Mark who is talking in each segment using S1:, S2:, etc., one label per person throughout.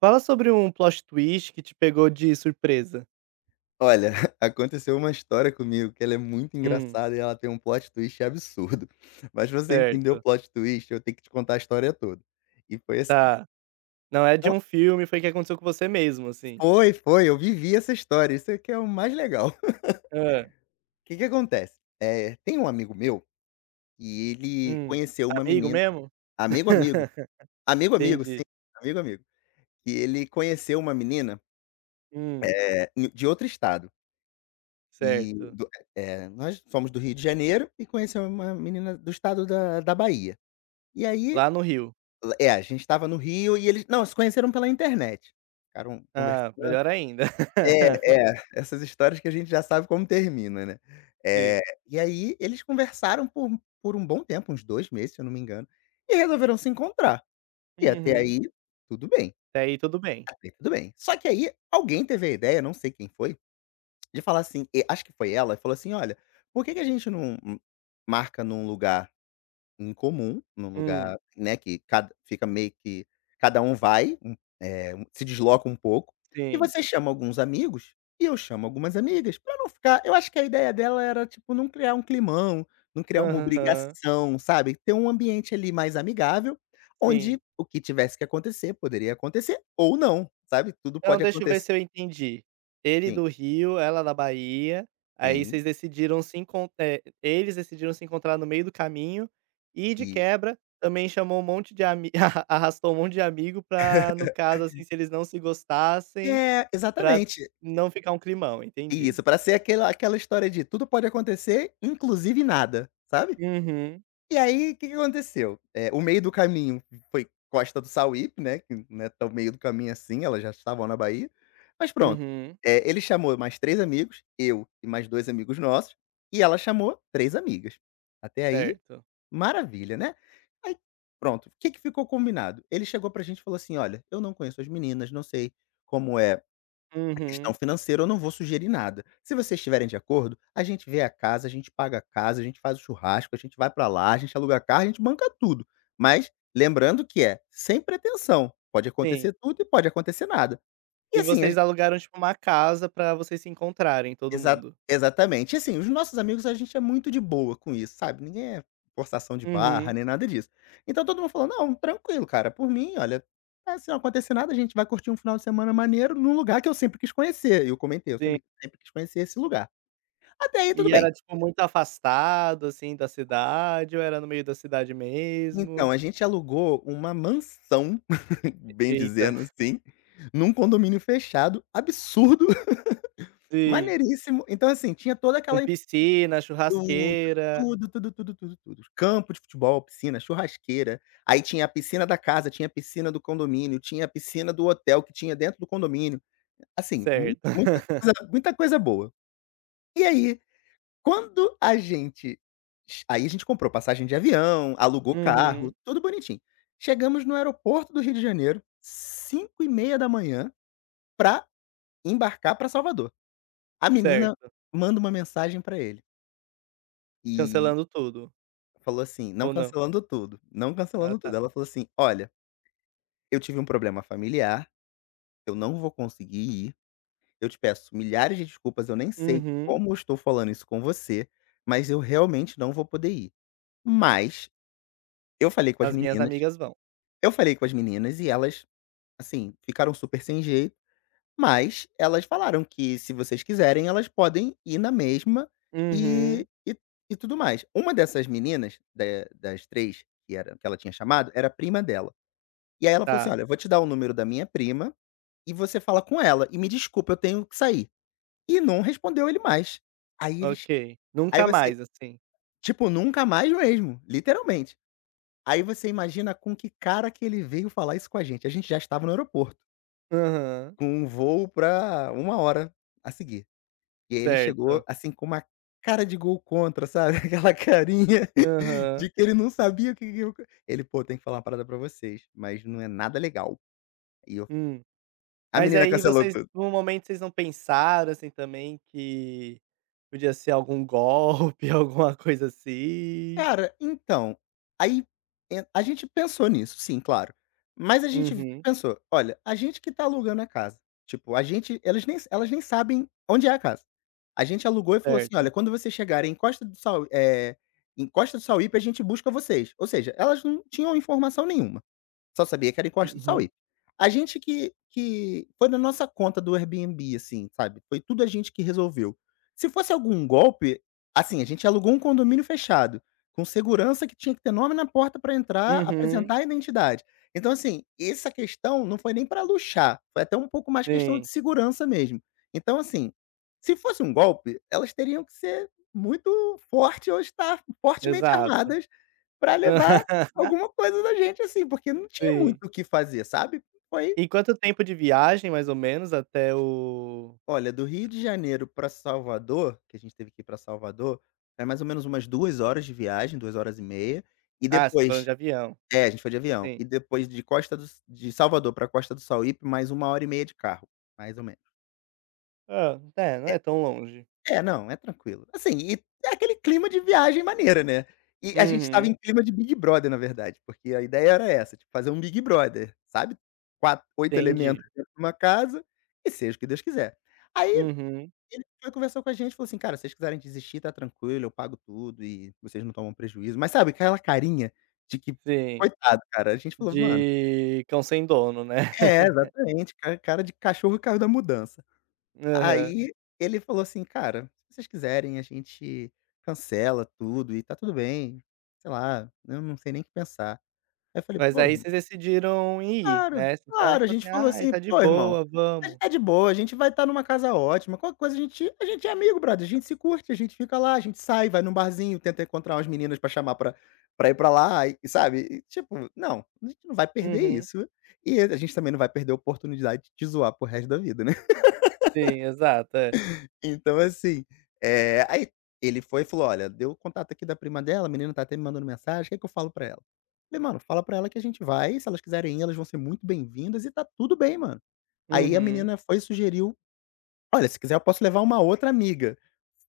S1: Fala sobre um plot twist que te pegou de surpresa.
S2: Olha, aconteceu uma história comigo que ela é muito
S1: Hum.
S2: engraçada e ela tem um plot twist absurdo. Mas pra você entender o
S1: Certo,
S2: plot twist, eu tenho que te contar a história toda. E foi assim.
S1: tá. Não é de
S2: o
S1: um filme, foi que aconteceu com você mesmo, assim?
S2: foi, foi, eu vivi essa história, isso é que é o mais legal.
S1: Hã.
S2: O que que acontece? Tem um amigo meu e ele
S1: Hum.
S2: conheceu uma
S1: Amigo
S2: menina.
S1: mesmo?
S2: Amigo, amigo. Amigo, amigo, sim,
S1: Entendi.
S2: amigo, amigo. E ele conheceu uma menina,
S1: Hum.
S2: de outro estado. E
S1: Certo.
S2: do nós somos do Rio de Janeiro e conhecemos uma menina do estado da Bahia. E aí.
S1: Lá no Rio.
S2: É, a gente estava no Rio, e eles não, se conheceram pela internet. Ficaram
S1: Ah,
S2: conversando.
S1: melhor ainda.
S2: é, Essas histórias que a gente já sabe como termina, né.
S1: Sim.
S2: É, e aí eles conversaram por um bom tempo, uns 2 meses, se eu não me engano, e resolveram se encontrar. E até
S1: Uhum.
S2: aí, tudo bem,
S1: Até aí tudo bem.
S2: até aí tudo bem. Só que aí alguém teve a ideia, não sei quem foi, de falar assim, acho que foi ela, e falou assim: "Olha, por que que a gente não marca num lugar em comum
S1: Hum.
S2: né, que cada fica meio que cada um vai, um se desloca um pouco, e
S1: Sim.
S2: você chama alguns amigos, e eu chamo algumas amigas, pra não ficar, eu acho que a ideia dela era, tipo, não criar um climão, não criar uma
S1: Aham.
S2: obrigação, sabe, ter um ambiente ali mais amigável, onde
S1: Sim.
S2: o que tivesse que acontecer, poderia acontecer ou não, sabe, tudo
S1: Então
S2: pode
S1: deixa eu ver
S2: acontecer.
S1: se eu entendi. Ele
S2: Sim,
S1: do Rio, ela da Bahia, aí
S2: sim,
S1: vocês decidiram se encon eh, eles decidiram se encontrar no meio do caminho e de
S2: e
S1: quebra também chamou um monte de ami arrastou um monte de amigo pra, no caso, assim, se eles não se gostassem,
S2: é,
S1: pra
S2: exatamente.
S1: não ficar um climão, entendi.
S2: Isso, pra ser aquela história de tudo pode acontecer, inclusive nada, sabe?
S1: Uhum,
S2: E aí, o que que aconteceu? O meio do caminho foi Costa do Sauípe, né, que não é tão meio do caminho assim, elas já estavam na Bahia, mas pronto.
S1: uhum.
S2: Ele chamou mais 3 amigos, eu e mais 2 amigos nossos, e ela chamou 3 amigas. Até aí,
S1: Certo.
S2: maravilha, né. Aí, pronto, o que que ficou combinado? Ele chegou pra gente e falou assim: "Olha, eu não conheço as meninas, não sei como é a questão
S1: Uhum.
S2: financeira, eu não vou sugerir nada. Se vocês estiverem de acordo, a gente vê a casa, a gente paga a casa, a gente faz o churrasco, a gente vai pra lá, a gente aluga carro, a gente banca tudo.
S1: Sim.
S2: Mas lembrando que é sem pretensão. Pode
S1: Sim.
S2: acontecer tudo e pode acontecer nada." E
S1: E
S2: assim, a
S1: vocês alugaram, tipo, uma casa pra vocês se encontrarem, todo
S2: exa
S1: mundo?
S2: exatamente. E assim, os nossos amigos, a gente é muito de boa com isso, sabe? Ninguém é forçação de barra,
S1: Uhum.
S2: nem nada disso. Então todo mundo falou: "Não, tranquilo, cara, por mim, olha, se não acontecer nada, a gente vai curtir um final de semana maneiro num lugar que eu sempre quis conhecer". E eu comentei: "Eu
S1: Sim.
S2: sempre quis conhecer esse lugar". Até aí tudo
S1: E era,
S2: bem.
S1: tipo, muito afastado, assim, da cidade ou era no meio da cidade
S2: Então,
S1: mesmo?
S2: a gente alugou uma mansão, bem
S1: Eita.
S2: dizendo assim, num condomínio fechado, absurdo,
S1: Sim.
S2: maneiríssimo. Então, assim, tinha toda aquela
S1: Com piscina,
S2: tudo,
S1: churrasqueira.
S2: tudo, tudo, tudo, tudo, tudo. Campo de futebol, piscina, churrasqueira. Aí tinha a piscina da casa, tinha a piscina do condomínio, tinha a piscina do hotel que tinha dentro do condomínio. Assim, mu
S1: Certo.
S2: muita coisa, muita coisa boa. E aí, Quando a gente aí a gente comprou passagem de avião, alugou carro,
S1: Uhum.
S2: tudo bonitinho. Chegamos no aeroporto do Rio de Janeiro, 5h30 da manhã pra embarcar pra Salvador. A menina
S1: Certo.
S2: manda uma mensagem pra ele e
S1: Cancelando tudo,
S2: falou assim, não
S1: ou não?
S2: cancelando tudo, não
S1: Ah,
S2: cancelando tudo,
S1: tá.
S2: ela falou assim: "Olha, eu tive um problema familiar, eu não vou conseguir ir, eu te peço milhares de desculpas, eu nem sei
S1: Uhum.
S2: como eu estou falando isso com você, mas eu realmente não vou poder ir. Mas eu falei com as
S1: As minhas
S2: meninas."
S1: amigas vão.
S2: Eu falei com as meninas e elas, assim, ficaram super sem jeito, mas elas falaram que se vocês quiserem elas podem ir na mesma
S1: Uhum.
S2: e e e tudo mais. Uma dessas meninas, da das 3 que era que ela tinha chamado, era a prima dela. E aí ela falou assim:
S1: Tá,
S2: "Olha, eu vou te dar o número da minha prima e você fala com ela e me desculpa, eu tenho que sair". E não respondeu ele mais. Aí eles
S1: ok.
S2: aí
S1: Nunca
S2: você
S1: mais, assim.
S2: tipo, nunca mais mesmo, literalmente. Aí você imagina com que cara que ele veio falar isso com a gente já estava no aeroporto.
S1: Aham.
S2: Com um voo pra 1 hora a seguir. E aí ele chegou,
S1: Certo.
S2: assim, com uma cara de gol contra, sabe, aquela carinha de
S1: Aham.
S2: que ele não sabia o que que eu ele: "Pô, tenho que falar uma parada pra vocês, mas não é nada legal". E eu
S1: Hum.
S2: A
S1: Mas
S2: menina
S1: aí
S2: cancelou
S1: vocês
S2: tudo.
S1: no momento vocês não pensaram, assim, também que podia ser algum golpe, alguma coisa assim?
S2: Cara, então, aí en a gente pensou nisso, sim, claro. Mas a gente
S1: Uhum,
S2: pensou: "Olha, a gente que tá alugando a casa". Tipo, a gente elas nem sabem onde é a casa. A gente alugou e falou assim: "Olha,
S1: certo.
S2: quando vocês chegarem em Costa do Sau eh, em Costa do Sauípe, a gente busca vocês". Ou seja, elas não tinham informação nenhuma. Só sabia que era Encosta do
S1: Uhum,
S2: Sauípe. A gente que foi na nossa conta do Airbnb, assim, sabe, foi tudo a gente que resolveu. Se fosse algum golpe, assim, a gente alugou um condomínio fechado, com segurança que tinha que ter nome na porta para entrar,
S1: uhum.
S2: apresentar a identidade. Então, assim, essa questão não foi nem para luxar, foi até um pouco mais questão de
S1: Sim,
S2: segurança mesmo. Então, assim, se fosse um golpe, elas teriam que ser muito forte ou estar fortemente
S1: exato.
S2: armadas pra levar alguma coisa da gente, assim, porque não tinha
S1: Sim.
S2: muito o que fazer, sabe. Foi
S1: E quanto tempo de viagem, mais ou menos, até o
S2: Olha, do Rio de Janeiro pra Salvador, que a gente teve que ir pra Salvador, é mais ou menos umas 2 horas de viagem, 2h30, e
S1: ah, vocês foram
S2: depois,
S1: de avião,
S2: é, a gente foi de avião. E
S1: sim.
S2: depois de Salvador pra Costa do Sauípe, mais 1h30 de carro, mais ou menos.
S1: Hã, é, não é tão longe.
S2: É, não, é tranquilo. Assim, e é aquele clima de viagem maneira, né. E a gente estava em
S1: Uhum,
S2: clima de Big Brother, na verdade, porque a ideia era essa, tipo, fazer um Big Brother, sabe, quatro, oito elementos
S1: entendi.
S2: dentro de uma casa, e seja o que Deus quiser. Aí
S1: Uhum,
S2: ele foi conversou com a gente, falou assim: "Cara, se vocês quiserem desistir, tá tranquilo, eu pago tudo e vocês não tomam prejuízo", mas sabe aquela carinha de que
S1: sim.
S2: coitado, cara, a gente falou: "Mano",
S1: De cão sem dono, né?
S2: é, exatamente, cara de cachorro que caiu da mudança.
S1: Aham.
S2: Aí ele falou assim: "Cara, se vocês quiserem a gente cancela tudo e tá tudo bem, sei lá, eu não sei nem o que pensar". Aí eu falei:
S1: Mas
S2: "Pô,
S1: aí vocês decidiram ir,
S2: claro,
S1: né, então
S2: claro", a
S1: tipo
S2: gente
S1: assim:
S2: falou
S1: "Ai,
S2: assim:
S1: tá de
S2: "Pô, irmão,
S1: boa,
S2: a gente
S1: vamos".
S2: tá de boa, a gente vai estar numa casa ótima, qualquer coisa a gente é amigo brother, a gente se curte, a gente fica lá, a gente sai, vai num barzinho, tenta encontrar umas meninas pra chamar pra ir pra lá", e sabe, e tipo, não, a gente não vai perder
S1: Uhum.
S2: isso, e a gente também não vai perder a oportunidade de zoar pro resto da vida, né.
S1: Sim, exato, é.
S2: Então, assim, aí ele foi e falou: "Olha, deu o contato aqui da prima dela, a menina tá até me mandando mensagem, o que é que eu falo pra ela?". Falei: "Mano, fala pra ela que a gente vai, se elas quiserem ir, elas vão ser muito bem-vindas e tá tudo bem, mano". Aí a
S1: Uhum.
S2: menina foi e sugeriu: "Olha, se quiser eu posso levar uma outra amiga",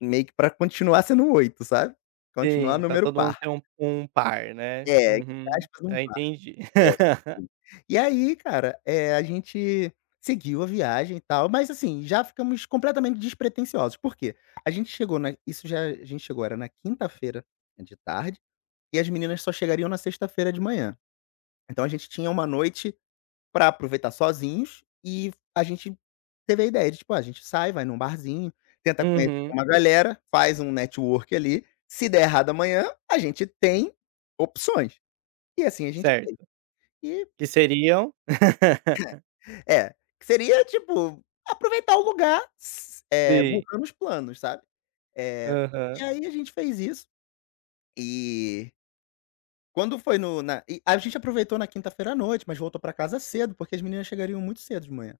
S2: meio que pra continuar sendo oito, sabe? Continuar
S1: Sim, pra
S2: número
S1: todo mundo
S2: par.
S1: ter um par, né.
S2: É, entre
S1: Uhum.
S2: aspas, um
S1: Ah,
S2: par.
S1: entendi.
S2: É, sim. E aí, cara, a gente seguiu a viagem e tal, mas assim, já ficamos completamente despretensiosos. Por quê? A gente chegou na isso já a gente chegou era na quinta-feira de tarde, e as meninas só chegariam na sexta-feira de manhã. Então a gente tinha uma noite pra aproveitar sozinhos, e a gente teve a ideia de, tipo, ah, a gente sai, vai num barzinho, tenta conhecer
S1: Uhum.
S2: uma galera, faz um network ali, se der errado amanhã, a gente tem opções. E assim a gente fez.
S1: Certo. Que seriam?
S2: É, que seria tipo, aproveitar o lugar,
S1: Sim.
S2: mudando os planos, sabe. Eh, e
S1: Aham.
S2: aí a gente fez isso, e quando foi no na e a gente aproveitou na quinta-feira à noite, mas voltou pra casa cedo, porque as meninas chegariam muito cedo de manhã.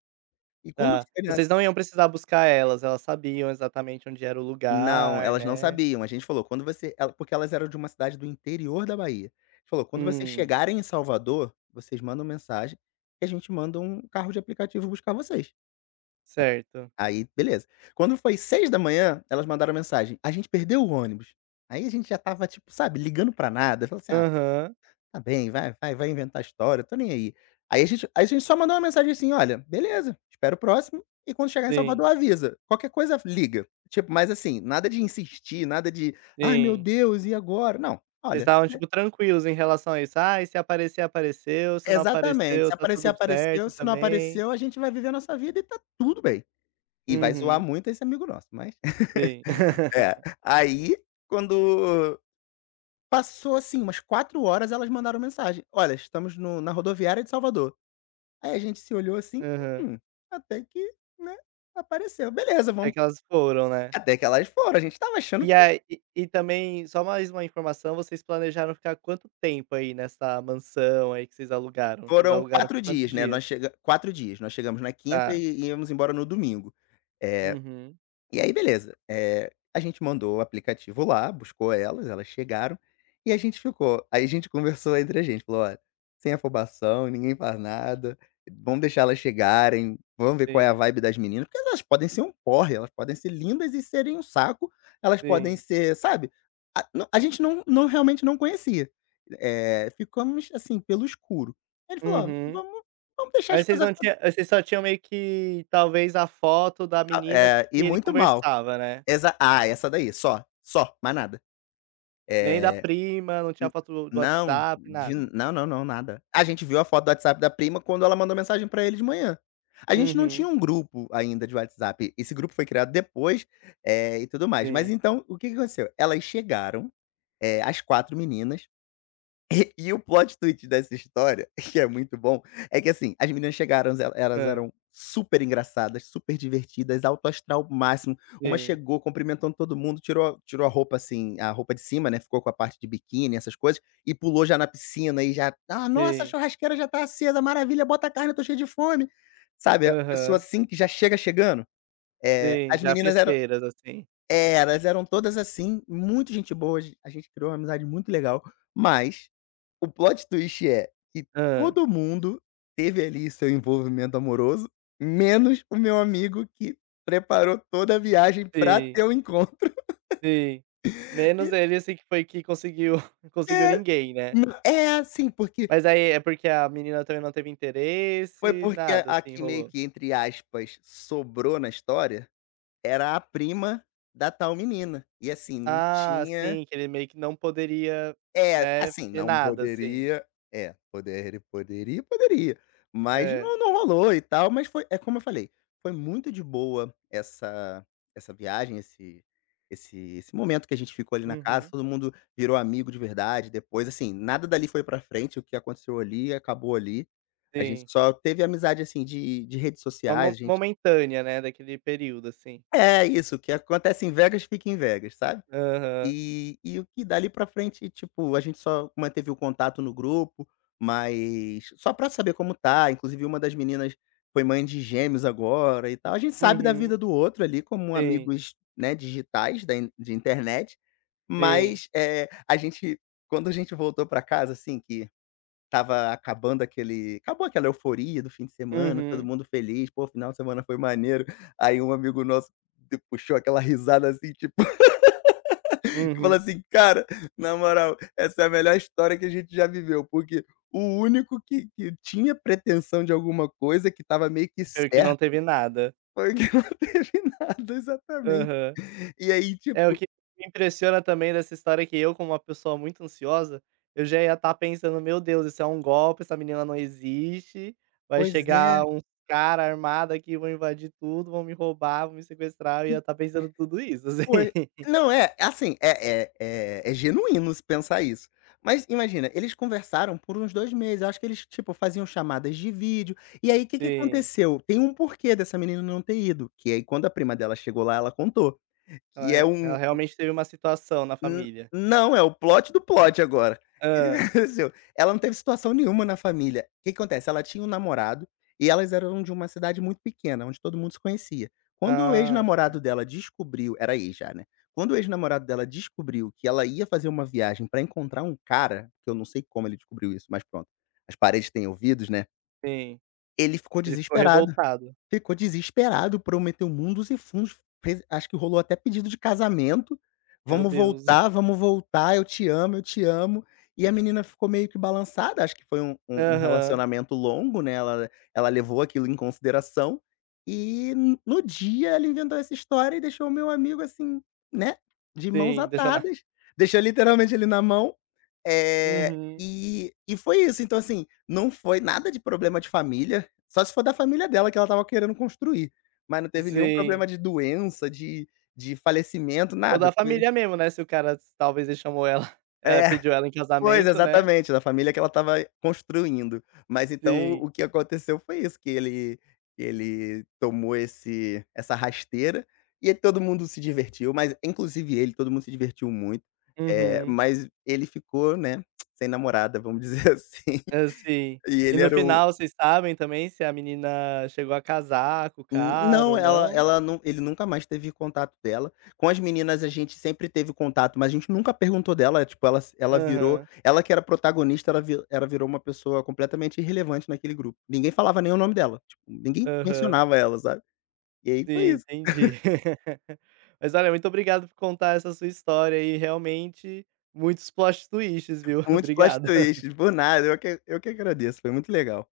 S2: E quando
S1: Tá.
S2: foi nas
S1: Vocês não iam precisar buscar elas, elas sabiam exatamente onde era o
S2: Não,
S1: lugar,
S2: elas não
S1: né.
S2: sabiam, a gente falou: "Quando você..." ela, porque elas eram de uma cidade do interior da Bahia. A gente falou: "Quando vocês
S1: Hum.
S2: chegarem em Salvador, vocês mandam mensagem, e a gente manda um carro de aplicativo buscar vocês".
S1: Certo.
S2: Aí, beleza. Quando foi 6h da manhã, elas mandaram mensagem: "A gente perdeu o ônibus". Aí a gente já estava, tipo, sabe, ligando pra nada, falou assim: "Ah,
S1: Aham.
S2: tá bem, vai inventar história, tô nem aí". Aí a gente só mandou uma mensagem assim: "Olha, beleza, espero o próximo e quando chegar em
S1: Sim,
S2: Salvador avisa, qualquer coisa liga". Tipo, mas assim, nada de insistir, nada de: "Ai meu
S1: sim.
S2: Deus, e agora?". Não,
S1: Vocês
S2: olha,
S1: estavam, tipo, tranquilos em relação a isso? "Ai, se aparecer, apareceu, se não
S2: exatamente,
S1: apareceu,
S2: se
S1: tá
S2: aparecer,
S1: tudo
S2: apareceu,
S1: certo
S2: se não
S1: também".
S2: apareceu, a gente vai viver a nossa vida e tá tudo bem. E vai zoar
S1: Uhum,
S2: muito esse amigo nosso, mas
S1: sim.
S2: é, aí quando passou, assim, umas 4 horas, elas mandaram mensagem: "Olha, estamos no na rodoviária de Salvador". Aí a gente se olhou assim:
S1: Aham.
S2: "Hum, até que, né, apareceu. Beleza,
S1: É
S2: vamos".
S1: que elas foram, né.
S2: Até que elas foram, a gente estava achando
S1: E
S2: que
S1: aí e também, só mais uma informação, vocês planejaram ficar quanto tempo aí nessa mansão aí que vocês alugaram? Vocês
S2: foram
S1: alugaram
S2: quatro
S1: por quantos
S2: dias, né,
S1: dias?
S2: nós chega 4 dias, nós chegamos na quinta
S1: Tá.
S2: e íamos embora no domingo. Eh
S1: Uhum.
S2: E aí beleza, a gente mandou o aplicativo lá, buscou elas, elas chegaram, e a gente ficou. Aí a gente conversou entre a gente, falou: "Olha, sem afobação, ninguém faz nada, vamos deixar elas chegarem, vamos ver qual é a
S1: Sim,
S2: vibe das meninas, porque elas podem ser um porre, elas podem ser lindas e serem um saco, elas podem
S1: sim.
S2: ser", sabe. A Não, a gente não realmente não conhecia, ficamos, assim, pelo escuro. Aí ele falou: "Ó,
S1: Uhum.
S2: vamos deixar as
S1: Mas vocês
S2: coisas
S1: não
S2: acon"
S1: tinha vocês só tinham meio que, talvez, a foto da
S2: Ah,
S1: menina
S2: é, e
S1: que ele
S2: muito mal.
S1: conversava, né?
S2: Essa daí, só, só, mais nada.
S1: Nem
S2: É,
S1: da prima, não
S2: n
S1: tinha foto do
S2: não,
S1: WhatsApp,
S2: de
S1: nada?
S2: não, não, não, nada. A gente viu a foto do WhatsApp da prima quando ela mandou mensagem pra ele de manhã. A gente não tinha
S1: Uhum.
S2: um grupo ainda de WhatsApp, esse grupo foi criado depois, e tudo mais. Mas
S1: Sim.
S2: então, o que que aconteceu? Elas chegaram, as 4 meninas. E o plot twist dessa história, que é muito bom, é que assim, as meninas chegaram, elas
S1: Hã.
S2: eram super engraçadas, super divertidas, alto astral máximo. Uma
S1: Sim,
S2: chegou cumprimentando todo mundo, tirou a roupa assim, a roupa de cima, né, ficou com a parte de biquíni, essas coisas, e pulou já na piscina e já: "Ah, nossa, a
S1: sim.
S2: churrasqueira já tá acesa, maravilha, bota a carne, eu tô cheia de fome". Sabe, a pessoa
S1: Aham.
S2: assim que já chega chegando.
S1: Sim,
S2: As
S1: já
S2: meninas eram
S1: festeiras, assim.
S2: é, elas eram todas assim, muito gente boa, a gente criou uma amizade muito legal, mas o plot twist é que
S1: Hã.
S2: todo mundo teve ali seu envolvimento amoroso, menos o meu amigo que preparou toda a viagem pra
S1: Sim,
S2: ter o encontro.
S1: sim. Menos ele, assim, que foi que conseguiu conseguiu
S2: É,
S1: ninguém, né.
S2: n é assim, porque
S1: Mas aí é porque a menina também não teve
S2: foi
S1: interesse,
S2: porque a
S1: nada,
S2: a
S1: assim,
S2: que meio
S1: rolou?
S2: que, entre aspas, "sobrou" na história, era a prima da tal menina. E assim, não
S1: Ah,
S2: tinha.
S1: sim, que ele meio que não poderia,
S2: É,
S1: né,
S2: assim,
S1: ter
S2: não
S1: nada, assim.
S2: poderia. É, poderia, mas
S1: É.
S2: não rolou e tal, mas foi é como eu falei, foi muito de boa essa viagem, esse momento que a gente ficou ali na casa,
S1: Uhum.
S2: todo mundo virou amigo de verdade depois, assim, nada dali foi pra frente, o que aconteceu ali acabou ali. A gente
S1: Sim.
S2: só teve amizade, assim, de redes
S1: Uma
S2: sociais, a
S1: mo
S2: gente
S1: momentânea, né, daquele período, assim.
S2: é isso, o que acontece em Vegas fica em Vegas, sabe?
S1: Aham.
S2: E o que dali pra frente, tipo, a gente só manteve o contato no grupo, mas só pra saber como tá, inclusive uma das meninas foi mãe de gêmeos agora e tal. A gente sabe da vida
S1: Uhum.
S2: do outro ali como
S1: Sim,
S2: amigos, né, digitais da in de internet,
S1: sim.
S2: mas, é a gente quando a gente voltou pra casa, assim, que estava acabando aquele acabou aquela euforia do fim de semana, todo
S1: Uhum,
S2: mundo feliz: "Pô, final de semana foi maneiro". Aí um amigo nosso de puxou aquela risada, assim, tipo e falar
S1: uhum.
S2: assim: "Cara, na moral, essa é a melhor história que a gente já viveu", porque o único que tinha pretensão de alguma coisa, que estava meio que
S1: Meio que não
S2: certo,
S1: teve nada.
S2: foi o que não teve nada, exatamente.
S1: Aham.
S2: E aí,
S1: É o
S2: tipo,
S1: que me impressiona também dessa história é que eu, como uma pessoa muito ansiosa, eu já ia estar pensando: "Meu Deus, isso é um golpe, essa menina não existe, vai
S2: pois é,
S1: chegar uns cara armado aqui, vão invadir tudo, vão me roubar, vão me sequestrar", eu
S2: e
S1: ia estar pensando tudo isso, assim.
S2: foi não, é, assim, é genuíno se pensar isso. Mas imagina, eles conversaram por uns 2 meses, eu acho que eles, tipo, faziam chamadas de vídeo, e aí o que que
S1: Sim.
S2: aconteceu? Tem um porquê dessa menina não ter ido, que aí quando a prima dela chegou lá, ela contou,
S1: Ela
S2: que é
S1: re
S2: um.
S1: ela realmente teve uma situação na
S2: N
S1: família.
S2: Não, é o plot do plot agora. O que
S1: ah
S2: aconteceu? Ela não teve situação nenhuma na família. O que que acontece? Ela tinha um namorado e elas eram de uma cidade muito pequena, onde todo mundo se conhecia. Quando o
S1: Ah,
S2: ex-namorado
S1: sim,
S2: dela descobriu, era ex já, né. Quando o ex-namorado dela descobriu que ela ia fazer uma viagem pra encontrar um cara, que eu não sei como ele descobriu isso, mas pronto, as paredes têm ouvidos, né,
S1: sim.
S2: ele ficou
S1: Ele ficou
S2: desesperado.
S1: revoltado.
S2: Ficou desesperado, prometeu mundos e fundos, fez, acho que rolou até pedido de casamento:
S1: Meu Deus.
S2: Vamos voltar, eu te amo, eu te amo". E a menina ficou meio que balançada, acho que foi um
S1: Aham.
S2: relacionamento longo, né, ela levou aquilo em consideração, e n no dia ela inventou essa história e deixou o meu amigo assim, né, de mãos
S1: Sim, deixou na.
S2: atadas, deixou literalmente ele na mão,
S1: Uhum,
S2: e foi isso. Então assim, não foi nada de problema de família. Só se for da família dela que ela estava querendo construir, mas não teve nenhum problema
S1: sim.
S2: de doença, de falecimento,
S1: Ou
S2: nada,
S1: da
S2: foi
S1: família mesmo, né, se o cara talvez ele chamou ela
S2: é,
S1: pediu ela em
S2: pois,
S1: casamento, né.
S2: exatamente, da família que ela estava construindo. Mas então o
S1: Sim.
S2: o que aconteceu foi isso, que ele tomou esse essa rasteira, e todo mundo se divertiu, mas inclusive ele, todo mundo se divertiu muito,
S1: Uhum.
S2: mas ele ficou, né, sem namorada, vamos dizer assim,
S1: Hã, sim.
S2: e
S1: E
S2: ele
S1: no
S2: era o.
S1: final vocês sabem também se a menina chegou a casar com o cara
S2: Não,
S1: ou
S2: ela
S1: não?
S2: ela não, ele nunca mais teve contato dela. Com as meninas a gente sempre teve contato, mas a gente nunca perguntou dela, tipo, ela virou
S1: Aham,
S2: ela que era protagonista, ela virou uma pessoa completamente irrelevante naquele grupo. Ninguém falava nem o nome dela, tipo, ninguém
S1: aham.
S2: mencionava ela, sabe. E aí foi
S1: Sim,
S2: isso,
S1: entendi. Mas olha, muito obrigado por contar essa sua história aí, realmente muitos plot twists, viu.
S2: muitos plot
S1: Obrigado.
S2: twists, por nada, eu que agradeço, foi muito legal.